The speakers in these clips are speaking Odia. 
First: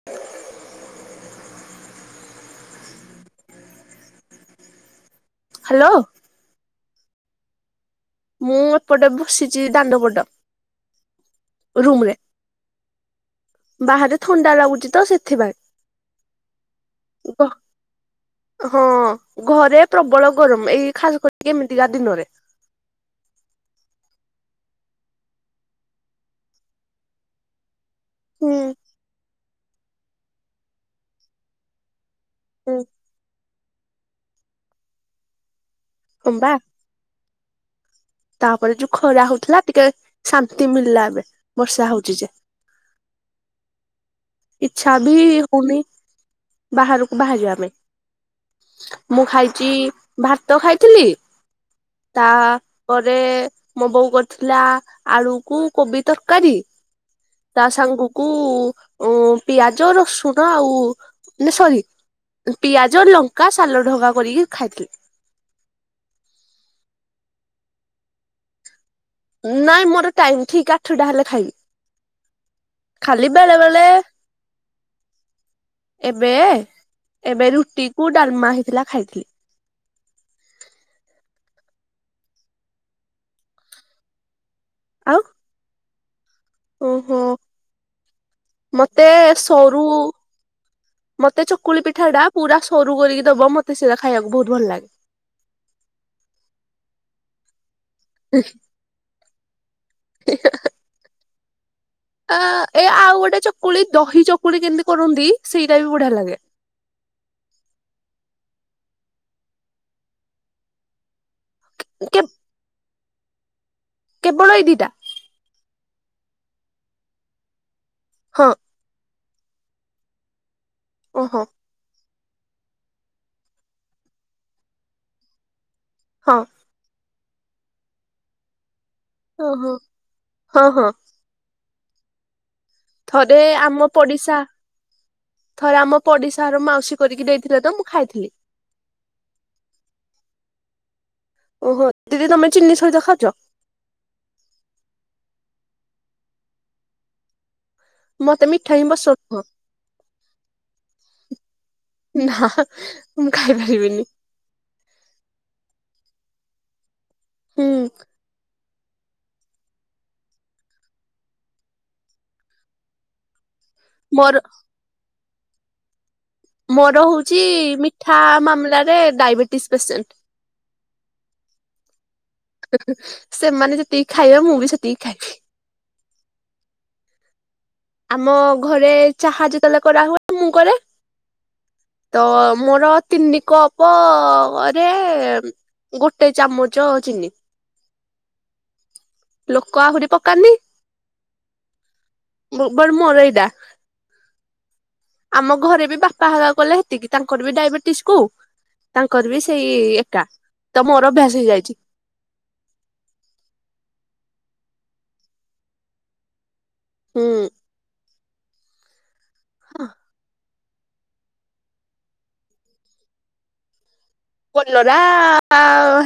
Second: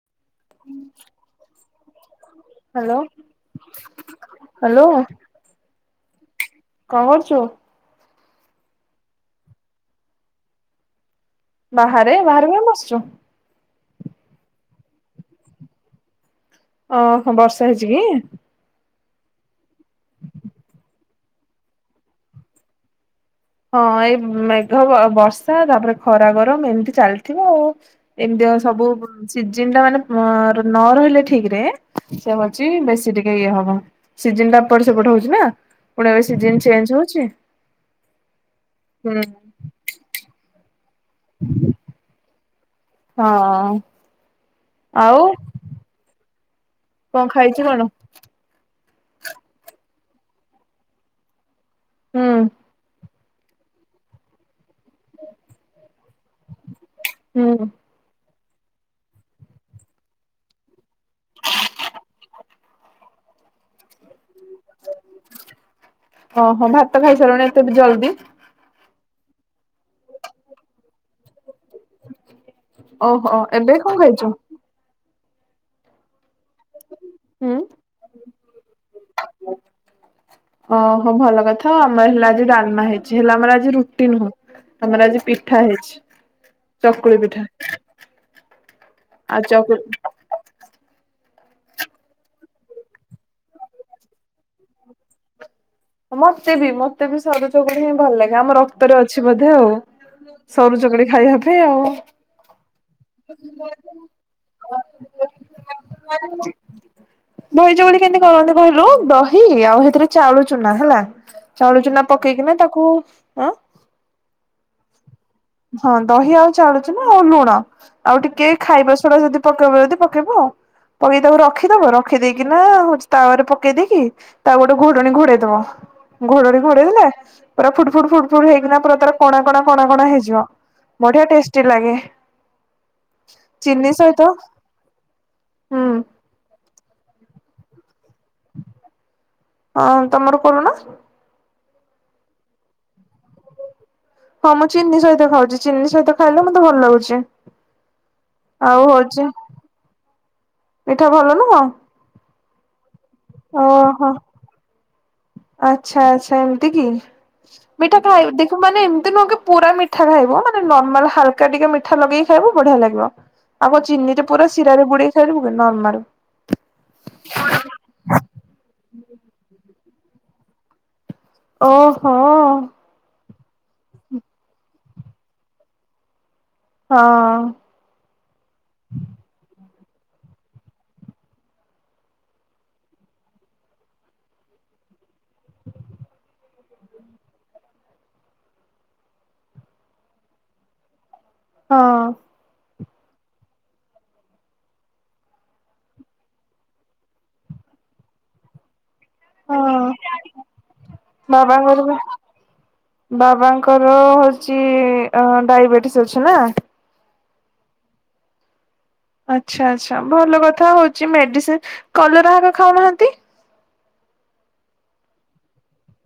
[inaudible] Hello hello. ହ୍ୟାଲୋ। କଣ କରୁଛୁ? ମୁଁ ଏପଟେ ବସିଛି ଦାଣ୍ଡପଟ। ରୁମ ରେ ବାହାରେ ବାହାରେ କାଇଁ ବସିଛୁ? ବାହାରେ ଥଣ୍ଡା ଲାଗୁଛି ତ ସେଥିପାଇଁ। ଓହୋ ବର୍ଷା ହେଇଛି କି? ହଁ ଘରେ ପ୍ରବଳ ଗରମ ଏଇ ଖାସ କରି ଏମିତିକା ଦିନରେ। ହଁ ଏଇ ମେଘ ବର୍ଷା ତାପରେ ଖରା ଗରମ ଏମିତି ଚାଲିଥିବ ଆଉ। ଏମିତି ହୁଁ। ସବୁ ସିଜିନ୍ ଟା ମାନେ ନ ରହିଲେ ଠିକ୍ ରେ ସେ ହଉଛି ହୁଁ ବେ ସେ ଟିକେ ଇଏ ହବ ସିଜିନ ଟା ଏପଟ ସେପଟ ହଉଛି ନା ପୁଣି ଏବେ ହଁ ବା ସିଜିନ୍ ଚେଞ୍ଜ ହଉଛି। ତାପରେ ଯୋଉ ହୁଁ ଖରା ହଉଥିଲା ଟିକେ ଶାନ୍ତି ମିଳିଲା ଏବେ ବର୍ଷା ହଉଛି ଯେ। ହଁ। ଇଚ୍ଛା ବି ଆଉ ହଉନି ବାହାରକୁ କଣ ବାହାରି ବା ଖାଇଛୁ ପାଇଁ। କଣ? ମୁଁ ଖାଇଛି ଭାତ ଖାଇଥିଲି ତା ହୁଁ ପରେ ରେ ମୋ ବୋଉ କରିଥିଲା ଆଳୁ କୁ କୋବି ତରକାରୀ ତା ହୁଁ ସାଙ୍ଗ କୁ ଓ ପିଆଜ ରସୁଣ ଆଉ ନା ସରି ପିଆଜ ଲଙ୍କା ସାଲଟ ହେରିକା କରିକି ଖାଇଦେଲି। ଓହୋ ଭାତ ଖାଇସାରିଲୁଣି ଏତେ ଜଲ୍ଦି? ନାଇଁ ମୋର ଟାଇମ୍ ଠିକ୍ ଆଠଟା ହେଲେ ଖାଇବି। ଖାଲି ଓହୋ ବେଳେ ଏବେ ବେଳେ କଣ ଖାଇଛୁ? ଏବେ ଏବେ ହୁଁ ରୁଟି କୁ ଡାଲମା ହେଇଥିଲା ଖାଇଥିଲି। ଓହୋ ଭଲ କଥା ଆମର ହେଲା ଆଜି ଡାଲମା ହେଇଛି ହେଲେ ଆମର ଆଜି ରୁଟି ନୁହଁ। ଆମର ଆଉ ଆଜି ପିଠା ହେଇଛି। ଓହୋ ଚକୁଳି ପିଠା ମତେ ଆଉ ଚକୁ ସରୁ ମତେ ଚକୁଳି ପିଠା ଟା ପୁରା ସରୁ କରିକି ଦବ ମତେ ସେଇଟା ଖାଇବାକୁ ବହୁତୂ ଭଲ ଲାଗେ। ମତେ ବି ମତେ ବି ସରୁ ଚକୁଳି ହିଁ ଭଲ ଲାଗେ ଆମ ରକ୍ତରେ ଅଛି ବୋଧେ ଆଉ। ସରୁ ଚକୁଳି ଖାଇବା ପାଇଁ ଆଉ। ଆ ଏ ଆଉ ଗୋଟେ ଚକୁଳି ଦହି ଚକୁଳି କେମିତି କରନ୍ତି ସେଇଟା ବି ବଢିଆ ଲାଗେ। ଦହି ଚକୁଳି କେନ୍ତି କରନ୍ତି କହିଲୁ ଦହି ଆଉ ହେଥିରେ ଚାଉଳ ଚୁନା ହେଲା। ଚାଉଳ ଚୁନା ପକେଇକିନା ତାକୁ ଆଁ କେବଳ ଏଇ ଦିଟା ହଁ ଦହି ଆଉ ଚାଉଳ ଚୁନା ଆଉ ଲୁଣ ଆଉ ହଁ ଟିକେ ଖାଇବା ସୋଡା ଯଦି ପକେଇବ ଯଦି ପକେଇବ ପକେଇ ତାକୁ ଓହୋ ରଖି ଖିଦବ ରଖିଦେଇକିନା ହଉଛି ତାପରେ ପକେଇ ଦେଇକି ତାକୁ ଗୋଟେ ଘୋଡଣି ଘୋଡେଇ ଦବ। ହଁ ଘୋଡଣି ଘୋଡେଇ ଦେଲେ ପୁରା ଫୁଟ୍ ଫୁଟ୍ ଫୁଟ୍ ଫୁଟ୍ ହେଇକିନା ପୁରା ତାର କଣା କଣା ଓହୋ କଣା କଣା ହେଇଯିବ ହଁ ହଁ ବଢିଆ ଟେଷ୍ଟି ଲାଗେ। ଥରେ ଆମ ଚିନି ସହିତ ପଡିଶା ଥରେ ହୁଁ ଆମ ପଡିଶା ଘର ମାଉସୀ କରିକି ଦେଇଥିଲେ ତ ମୁଁ ଖାଇଥିଲି। ହଁ ତମର କୋଲୁନା। ଓହୋ ଦିଦି ତମେ ଚିନି ସହିତ ଖାଉଚ। ହଁ ମୁଁ ଚିନି ସହିତ ଖାଉଚି ଚିନି ସହିତ ଖାଇଲେ ମତେ ଭଲ ଲାଗୁଚି। ମତେ ମିଠା ହିଁ ଆଉ ପସନ୍ଦ ହଉଚି ନୁହଁ ମିଠା ଭଲ ନୁହଁ। ନାହା ହା ହା ମୁଁ ଖାଇପାରିବିନି। ଓହୋ ଆଚ୍ଛା ଆଚ୍ଛା ଏମତି କି ହୁଁ ମିଠା ଖାଇବୁ ଦେ ତୁ ମାନେ ଏମତି ନୁହଁ କି ପୁରା ମିଠା ଖାଇବ ମାନେ ନର୍ମାଲ ହାଲକା ଟିକେ ମିଠା ଲଗେଇକି ଖାଇବ ବଢିଆ ଲାଗିବ। ଆଉ କଁ ଚିନିଟା ମୋର ପୁରା ଶିରାରେ ବୁଡେଇକି ଖାଇଦବୁ କି ନର୍ମାଲ। ମୋର ହଉଚି ମିଠା ମାମଲାରେ ଡାଇବେଟିସ୍ ପେସେଣ୍ଟ। ଓହୋ। ସେମାନେ ଯେତିକି ଖାଇବେ ମୁଁ ବି ସେତିକି ଖାଇବି। ହଁ। ଆମ ଘରେ ଚାହା ଯେତେବେଲେ କରାହୁଏ ମୁଁ କରେ। ତ ମୋର ତିନି କପରେ ଉଁ ଉଁ ଗୋଟେ ଚାମୁଚ ଚିନି। [inaudible] ଲୋକ ଆହୁରି ପକାନ୍ଦି। ହ। ଭୂଗୋଳ ମୋର ଏଇଟା। ଆମ ଘରେ ବି ବାପା ହେରା କଲେ ହେତିକି ତାଙ୍କର ବି ଡାଇବେଟିସକୁ ତାଙ୍କର ବି ସେଇ ହଁ ଏକା ତ ମୋର ଅଭ୍ୟାସ ବାବାଙ୍କର ହେଇଯାଇଚି। ବି ବାବାଙ୍କର ହଉଚି ଓହୋ ଡାଇବେଟିସ୍ ଅଛି ନା। ହୁଁ। ଆଚ୍ଛା ଆଚ୍ଛା ଭଲ କଥା ହଉଚି ମେଡିସି କଲରା ହଗା ଖାଉନାହାନ୍ତି। କଲରା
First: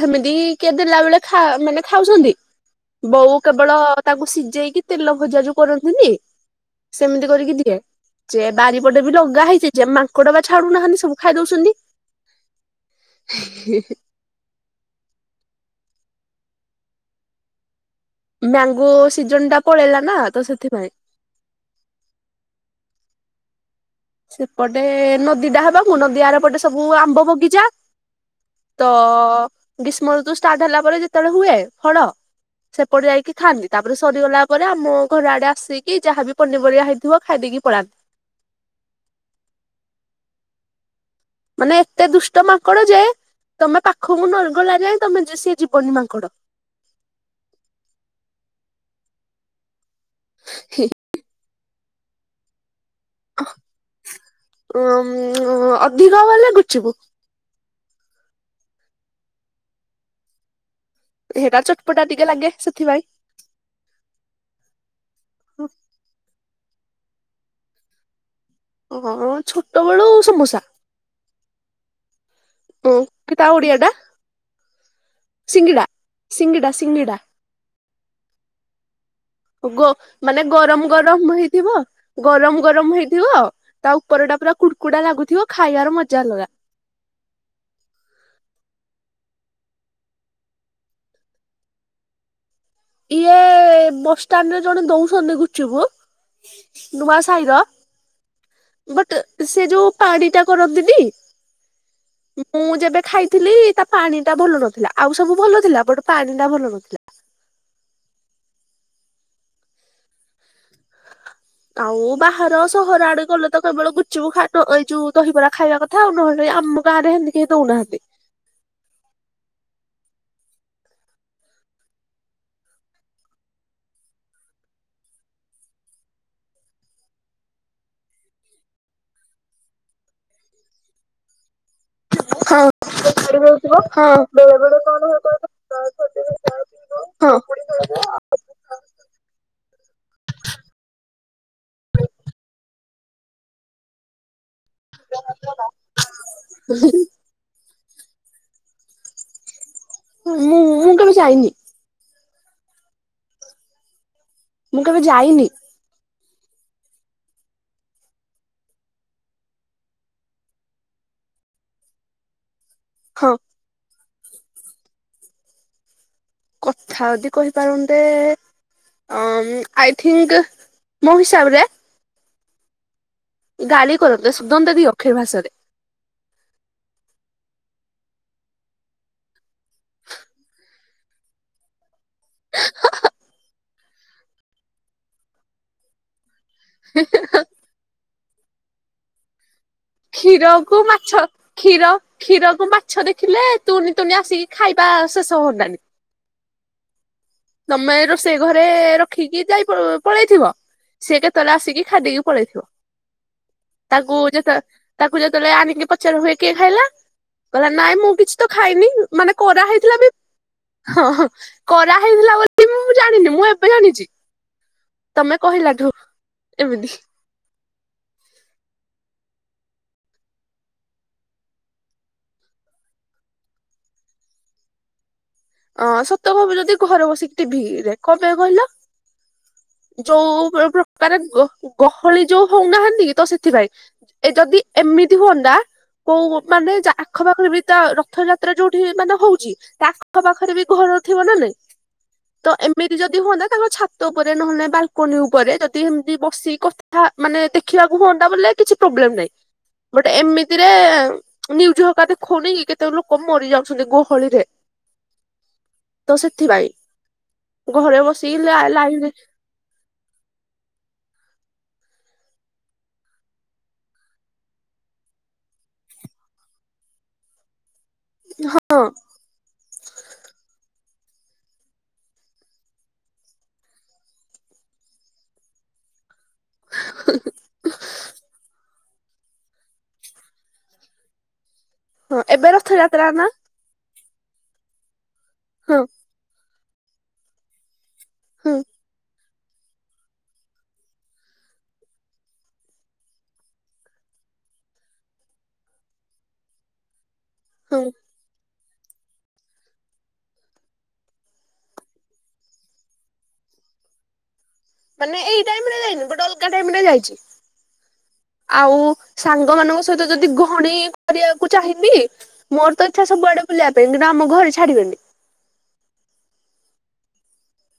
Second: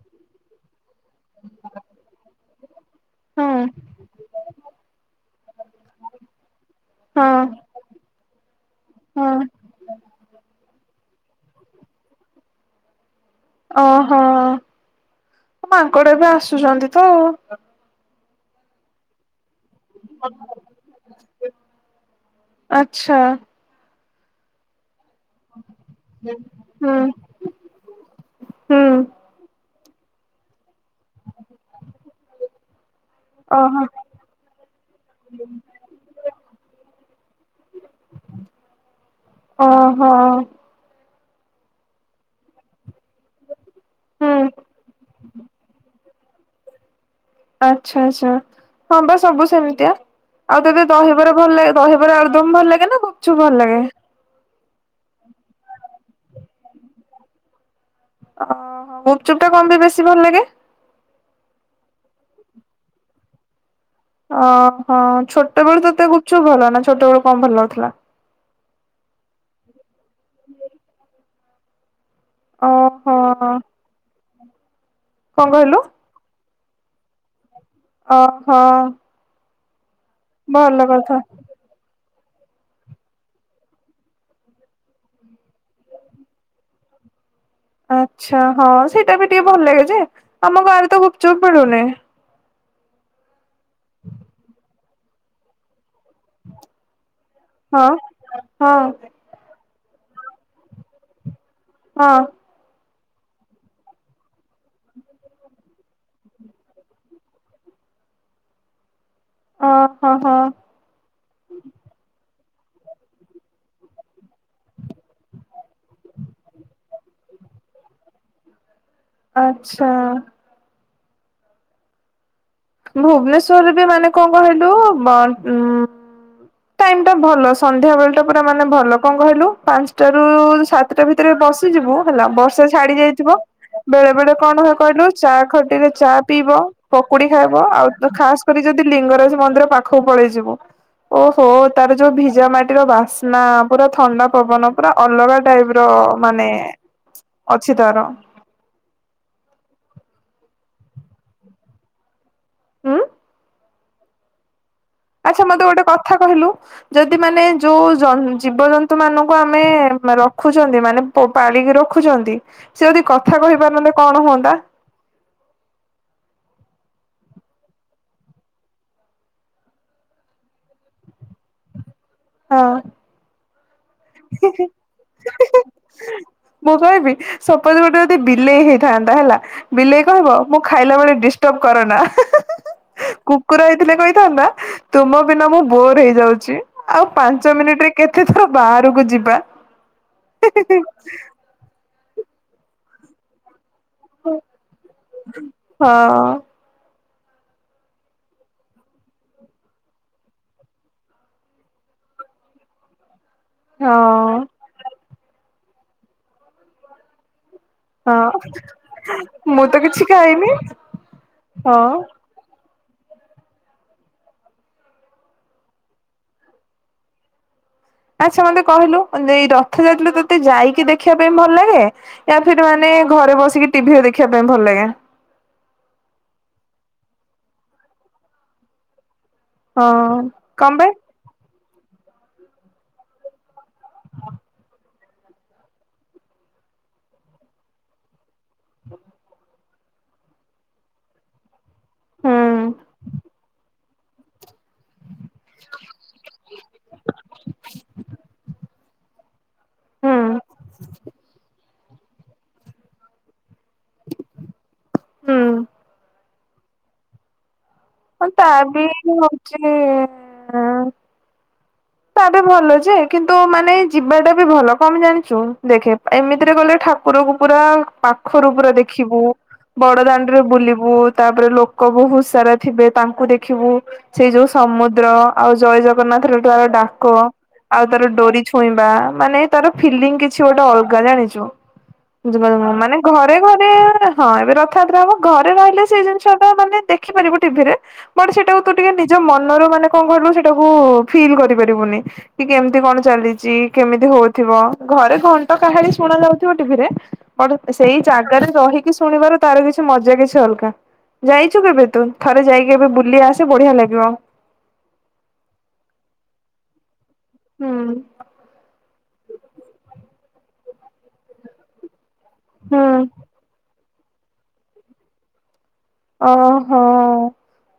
ହେମିତି କିଏ ଦେଲା ବେଳେ ଖା ମାନେ ଖାଉଚନ୍ତି। ବୋଉ ହଁ କେବଳ ତାକୁ ସିଜେଇକି ତେଲ ଭଜା ଯୋଉ କରନ୍ତିନି ହଁ ସେମିତି କରିକି ଦିଏ ଚେ ବାରିପଟେ ବି ହଁ ଲଗା ହେଇଚି। ଯେ ମାଙ୍କଡ ବା ଛାଡୁନାହାନ୍ତି ସବୁ ଖାଇ ଦଉସନ୍ତି। ଓହୋ ଆ ମାଙ୍କଡ ବି ଆସୁଛନ୍ତି ତ ଆଉ। ମ୍ୟାଙ୍ଗୋ ସିଜନଟା ପଳେଇଲା ନା ତ ସେଥିପାଇଁ। ଆଚ୍ଛା। ସେପଟେ ନଦୀଟା ହବାକୁ ନଦୀ ଆରପଟେ ସବୁ ହୁଁ ଆମ୍ବ ବଗିଚା। ତ ହୁଁ। ଗ୍ରୀଷ୍ମ ଋତୁ ଷ୍ଟାର୍ଟ ହେଲା ପରେ ଯେତେବେଳେ ହୁଏ ଫଳ ସେପଟେ ଯାଇକି ଥାଆନ୍ତି ଓହୋ ତାପରେ ସରିଗଲା ପରେ ଆମୋ ଘର ଆଡେ ଆସିକି ଯାହା ବି ପନିପରିବା ହେଇଥିବ ଖାଇ ଦେଇକି ପଳାନ୍ତି। ଓହୋ। ମାନେ ଏତେ ଦୁଷ୍ଟ ମାଙ୍କଡ ଯେ, ତମେ ପାଖକୁ ହୁଁ ନରଗଲା ଯାଏ ତମେ ସିଏ ଯିବନି ମାଙ୍କଡ। ଆଚ୍ଛା -ଆଚ୍ଛା ହଁ ବା ସବୁ ସେମିତିଆ ଆଉ ଯଦି ଦହିବାରା ଭଲ ଲାଗ୍ ଦହିବରା ଆଳୁଦମ୍ ଭଲ ଲାଗେ ନାଁ ଗୁପ୍ ଚୁପ୍ ଭଲ ଲାଗେ? ଉଁ ଅଧିକ ଭଲଲାଗେ ଗୁଚୁପୁ। ଅ ଗୁପ୍ ଚୁପ୍ ଟା କମ୍ ପାଇଁ ବେଶୀ ଭଲ୍ ଲାଗେ? ହେଟା ଚଟ୍ ପଟା ଟିକେ ଲାଗେ ସେଥିପାଇଁ। ଅଁ ହଁ ଛୋଟବେଳୁ ତତେ ଗୁପ୍ ଚୁପ୍ ଭଲ ନାଁ ଛୋଟବେଳୁ କଣ ଭଲ ଲାଗୁଥିଲା? ହଁ ଛୋଟବେଳୁ ସମୋସା। ହଁ ଓହୋ ତା ଓଡ଼ିଆ ଟା କଣ କହିଲୁ ସିଙ୍ଗିଡ଼ା -ସିଙ୍ଗିଡ଼ା- ସିଙ୍ଗିଡ଼ା। ହଁ -ହଁ। ଗ ମାନେ ଗରମ୍ କଥା। ଗରମ୍ ହେଇଥିବ, ଗରମ୍ ଗରମ୍ ହେଇଥିବ। ତା ଉପର ଟା ପୁରା କୁଡ୍ କୁଡା ଲାଗୁଥିବ, ଖାଇବାର ମଜା ଅଲଗା। ଆଚ୍ଛା ହଁ ସେଇଟା ବି ଟିକେ ଭଲ ଲାଗେ ଯେ ଆମ ଗାଁରେ ତ ଗୁପ୍ ଚୁପ୍ ମିଳୁନି। ଇଏ ବସଷ୍ଟାଣ୍ଡ ରେ ଜଣେ ଦଉଛନ୍ତି ଗୁପଚୁପୁ। ନୂଆ ସାହିର ହଁ ହଁ ବଟ୍ ସେ ଯୋଉଁ ପାଣି ଟା କରନ୍ତିନି। ହଁ। ମୁଁ ଯେବେ ଖାଇଥିଲି ତା ପାଣି ଟା ଭଲ ନଥିଲା, ଆଉ ସବୁ ଭଲ ଥିଲା, ବଟ୍ ପାଣି ଟା ଭଲ ନଥିଲା। ଓ ହଁ -ହଁ। ଆଉ ବାହାର ସହର ଆଡେ ଗଲେ ତ କେବଳ ଗୁଚୁପୁ ଖ ଏଇ ଯୋଉଁ ଦହିବରା ଖାଇବା କଥା ଥାଉ ନହେଲେ ଆମ ଗାଁରେ ହେମତି କେହି ଦଉନାହାନ୍ତି। ଆଚ୍ଛା। ଭୁବନେଶ୍ୱରରେ ବି ମାନେ କଣ କହିଲୁ ବ ଉଁ ଟାଇମ୍ ଟା ଭଲ ସନ୍ଧ୍ୟା ବେଳ ଟା ପୁରା ମାନେ ଭଲ କଣ କହିଲୁ ପାଞ୍ଚଟା ରୁ ସାତଟା ଭିତ୍ ଥିରେ ବସିଯିବୁ ହେଲା ବର୍ଷା ହଁ ଛାଡି ଯାଇଥିବ। ବେଳେ ବେଳେ କଣ ହୁଏ କହିଲୁ ଚା ଖଟିରେ ଚା ପିଇବ ପକୁଡି ହଁ ଖାଇବ ଆଉ ତ ଖାସ୍‌ କରି ଯଦି ଲିଙ୍ଗରାଜ ମନ୍ଦିର ପାଖକୁ ପଳେଇ ଯିବୁ। ଓହୋ ତାର ଯୋଉଁ ଭିଜା ମାଟିର ବାସ୍ନା ପୁରା ଥଣ୍ଡା ପବନ। ପୁରା ଅଲଗା ଟାଇପ୍ ର ମାନେ ଅଛି ତାର। ମୁଁ -ମୁଁ କେବେ ଯାଇନି। ହୁଁ। ମୁଁ କେବେ ଆଚ୍ଛା ଯାଇନି ମତେ ଗୋଟେ କଥା କହିଲୁ? ଯଦି ମାନେ ଯୋଉଁ ଜୀବଜନ୍ତୁ ମାନଙ୍କୁ ଆମେ ରଖୁଛନ୍ତି, ମାନେ ପାଳିକି ରଖୁଛନ୍ତି ସେ ଯଦି ହଁ। କଥା କହିପାରୁଥାନ୍ତେ କଣ ହୁଅନ୍ତା। କଥା ଯଦି କହିପାରନ୍ତେ। ଆଇ ଥିଙ୍ଗି ମୋ ହିସାବରେ। ହଁ। ଗାଲି କରନ୍ତେ ସୋଦନ୍ତେ ଦି ଅକ୍ଷର ଭାଷାରେ। ମୁଁ କହିବି ସପୋଜ ଗୋଟେ ଯଦି ବିଲେଇ ହେଇଥାନ୍ତା ହେଲା। ବିଲେଇ କହିବ, ମୁଁ ଖାଇଲା ବେଳେ ଡିଷ୍ଟର୍ବ କରନା। କୁକୁର ହେଇଥିଲେ କହିଥାନ୍ତା, ତୁମ ବିନା ମୁଁ ବୋର୍ ହେଇଯାଉଛି। ଆଉ ପାଞ୍ଚ ମିନିଟ୍ ରେ କେତେଥର ବାହାରକୁ ଯିବା। କ୍ଷୀରକୁ ମାଛ, କ୍ଷୀର- କ୍ଷୀରକୁ ମାଛ ଦେଖିଲେ। ତୁଣିି ତୁନି ଆସିକି ଖାଇବା ଶେଷ ହଅନ୍ତାଣି। ହଁ। ତମେ ରୋଷେଇ ଘରେ ରଖିକି ଯାଇ ପଳେଇଥିବ। ସିଏ କେତେବେଳେ ଆସିକି ଖାଇ ଦେଇକି ପଳେଇଥିବ। ତାକୁ ହଁ। ଯେତେ ତାକୁ ଯେତେବେଳେ ଆଣିକି ପଚାରିବୁ ଇଏ କିଏ ଖାଇଲା। କହିଲା ନାଇଁ ମୁଁ ହଁ କିଛି ତ ଖାଇନି ମାନେ ମୁଁ ତ କରାହେଇଥିଲା କିଛି ବି ଖାଇନି ହଁ ହଁ ହଁ। କରା ମୁ ଜାଣିନି ମୁଁ ଏବେ ଜାଣିଛି ତମେ କହିଲା ଠୁ ଏମିତି। ଆଚ୍ଛା ମତେ କହିଲୁ ଏଇ ରଥ ଯାତ୍ରା ତୋତେ ଯାଇକି ଦେଖିବା ପାଇଁ ଭଲ ଲାଗେ। ୟା ଫିର ମାନେ ଘରେ ବସିକି ଟିଭିରେ ଦେଖିବା ପାଇଁ ଭଲ ଲାଗେ। ଅଁ ସତ କହିବି ଯଦି ଘରେ ବସିକି ଟିଭି ରେ କଣ ପାଇଁ କହିଲ। ହଁ ଯୋଉ କଣ ପାଇଁ? ପ୍ରକାର ଗହଳି ଯୋଉ ହଉନାହାନ୍ତି କି ତ ସେଥିପାଇଁ। ଏ ଯଦି ଏମିତି ହୁଅନ୍ତା କୋଉ ମାନେ ଯ ଆଖପାଖ ଏମିତି ତା ରଥ ଯାତ୍ରା ଯୋଉଠି ମାନେ ହଉଛି ଆଖ ପାଖରେ ବି ଘର ଥିବ ନା ନାଇଁ। ତ ହୁଁ ଏମିତି ଯଦି ହୁଅନ୍ତା ତାଙ୍କ ଛାତ ଉପରେ ନହେଲେ ବାଲ୍‌କୁନି ଉପରେ ଯଦି ଏମତି ବସି କଥା ମାନେ ଦେଖିବାକୁ ହୁଅନ୍ତା ବୋଲେ କିଛି ପ୍ରୋବ୍ଲେମ ନାହିଁ। ହୁଁ ଗୋଟେ ଏମିତିରେ ନିଉଜ ହକା ଦେଖାଉନି କେତେ ଲୋକ ମରି ଯାଉଛନ୍ତି ଗହଳିରେ। ହୁଁ। ତ ସେଥିପାଇଁ ଘରେ ବସିକ ଲାଇନ୍‌ ରେ ହ [inaudible] ତା ବି ଭଲ ଯେ କିନ୍ତୁ ମାନେ ଯିବାଟା ବି ଭଲ କମ ଜାଣିଛୁ ଦେଖେ ଏମିତିରେ ଗଲେ ଠାକୁର ଠାକୁର କୁ ପୁରା ପାଖରୁ ପୁରା ଦେଖିବୁ। ବଡଦାଣ୍ଡରେ ବୁଲିବୁ ତାପରେ ଲୋକ ବହୁତ ସାରା ଥିବେ ତାଙ୍କୁ ଦେଖିବୁ। ସେଇ ଯୋଉ ସମୁଦ୍ର ଆଉ ଜୟ ଜଗନ୍ନାଥ ର ଯୋଉ ଡାକ। ଆଉ ତାର ଡୋରି ଛୁଇଁବା ମାନେ ତାର ଫିଲିଙ୍ଗ କିଛି ଗୋଟେ ଅଲଗା ଜାଣିଛୁ। ହଁ ଏବେ ମାନେ ରଥଯାତ୍ରା ନା ଘରେ ଘରେ ହଁ ଏବେ ରଥଯାତ୍ରା ହବ ଘରେ ହଁ ରହିଲେ ସେଇ ଜିନିଷ ଟା ମାନେ ଦେଖିପାରିବ ଟିଭିରେ। ବଟ ହଁ ସେଟାକୁ ତୁ ଟିକେ ନିଜ ମନ ରୁ ମାନେ କଣ କହିଲୁ ସେଇଟାକୁ ଫିଲ୍ କରିପାରିବୁନି। କି କେମିତି କଣ ଚାଲିଛି କେମିତି ହଉଥିବ ଘରେ ଘଣ୍ଟ କାହାଳୀ ଶୁଣା ଯାଉଥିବ ଟିଭିରେ। ହଁ ସେଇ ଜାଗାରେ ରହିକି ଶୁଣିବାର ତାର କିଛି ମଜା କିଛି ଅଲଗା। ଯାଇଛୁ କେବେ ତୁ ଥରେ ଯାଇକି କେବେ ବୁଲି ଆସେ ବଢିଆ ଲାଗିବ। ମାନେ ଏଇ ଟାଇମ ରେ ଯାଇନି ବଟ ଅଲଗ ଟାଇମିରେ ଯାଇଛି। ହୁଁ। ଆଉ ସାଙ୍ଗମାନାନଙ୍କ ସହିତ ଯଦି ଗହଣୀ କରିବାକୁ ଚାହିଁବି ମୋର ତ ହୁଁ। ଚ୍ଛା ସୁଆେ ବୁିବା ପାଇଁ କିନ୍ତୁ ଆମରେ ଛାଡ଼ିବେନି। ଓହୋ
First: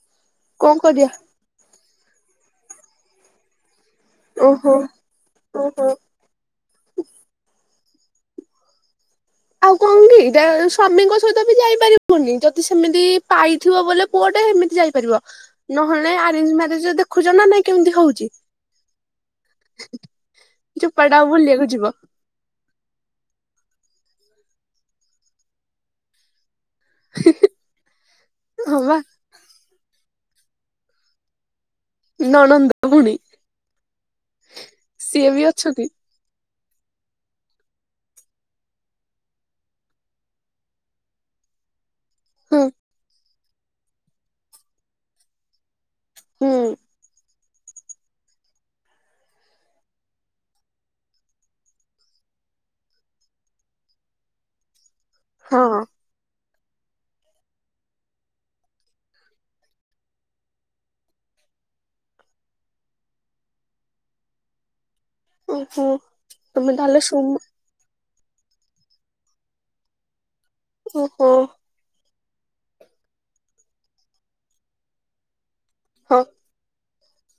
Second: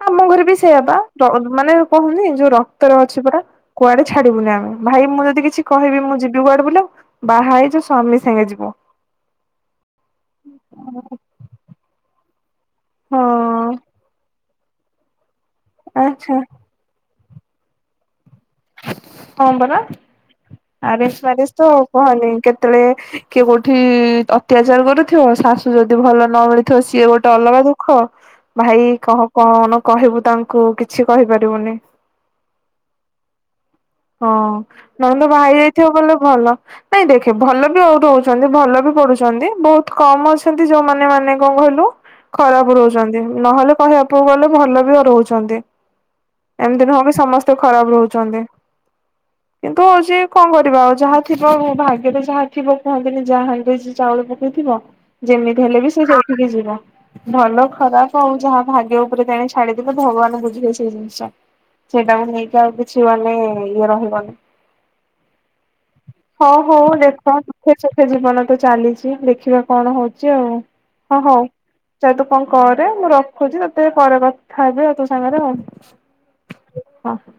ଆମ ଘରେ ବି କଣ ସେଇୟା କରିବା ବା ମାନେ କହୁନି ଯୋଉ ରକ୍ତରେ ଅଛି ପରା। କୁଆଡେ ଛାଡିବୁନ ଆମେ ଓହୋ। ଭାଇ ମୁଁ ଯଦି କିଛି ଓହୋ। କହିବି ମୁଁ ଯିବି କୁଆଡେ ବ ବୋଲି ଆଉ। ବାହା ହେଇଚୁ ସ୍ୱାମୀ ସାଙ୍ଗେ ଯିବ। ଆଉ କଣ କି ଏଇଟା ସ୍ବାମୀଙ୍କ ସହିତ ବି ଯାଇପାରିବ। ହୁନି ଯଦି ସେମିତି ହଁ ପାଇଥିବ ବୋଲେ ପୁଅ ଟେ ଏମିତି ଯାଇପାରିବ ନହେଲେ ଆଚ୍ଛା ଆରେଞ୍ଜ ମ ଯ ଦେଖୁଛ ନା ନାଇଁ କେମିତି ହଉଛି। କଣ ପରା ଚୋପାଟା ଆରିସ ମାରିସ ବୁଲିବାକୁ ତ ଯିବ କୁହନି କେତେ ଯେତେବେଳେ କିଏ କୋଉଠି ଅତ୍ୟାଚାର କରୁଥିବ ଶାଶୁ ଯଦି ଭଲ ନ ମିଳି ସିଏ ଗୋଟେ ଅଲଗା ଦୁଃଖ ହଁ ଭାଇ ବା କ କଣ କହିବୁ ତାଙ୍କୁ କିଛି କହିପାରିବୁନି। [unintelligible] ହଁ ନହେଲେ ତ ସିଏ ବି ଭାଇ ଅଛନ୍ତି। ଯାଇଥିବ ଗଲେ ଭଲ। ନାଇଁ ଦେଖେ ଭଲ ବି ଆଉ ରହୁଛନ୍ତି ଭଲ ବି ପଢଡୁଛନ୍ତି ବହୁତ କମ ଅଛନ୍ତି ଯୋଉମାନେ ମାନେ କଣ କହିଲୁ ହୁଁ ଖରାପ ରହୁଛନ୍ତି ନ ହେଲେ କହିବାକୁ ଗଲେ ଭଲ ବି ରହୁଛନ୍ତି। ହୁଁ ଏମ୍ତି ନୁହଁ କି ସମସ୍ତେ ଖରାପ ରହୁଚନ୍ତି। କିନ୍ତୁ ହଉଚି କଣ କରିବା ଆଉ ଯାହା ଥିବ ଭାଗ୍ୟରେ ଯାହା ଥିବ କୁହନ୍ତିନି, ଯାହା ହାଣ୍ଡିରେ ଚାଉଳ ପ କେଇ ଥିବ ଯେମିତି ହଁ ହେଲେ ବି ସେ ସେଇଠିକି ଯିବ। ଭଲ ଖରାପ ଆଉ ଯାହା ଭାଗ୍ୟ ଉପରେ ତେଣେ ଛାଡି ଦେଲେ, ଭଗବାନ ବୁଝିବେ ସେ ଜିନିଷ। ସେଇଟାକୁ ନେଇକି ଆଉ କିଛି ଗଲେ ଇଏ ରହିବନି। ଓହୋ ହଉ ତମେ ହଉ ତାହେଲେ ଦେଖ। ସୁମ ଦୁଃଖେ ସୁଖେ ଜୀବନ ତ ଚାଲିଛି ଦେଖିବା କଣ ହଉଚି ଆଉ। ହଁ ଓହୋ ହଉ। ଯା ତୁ କଣ କରେ। ମୁଁ ରଖୁଛି। ତତେ ପରେ କଥା ହେବି ଆଉ, ତୋ ସାଙ୍ଗରେ। ହଁ। [inaudible]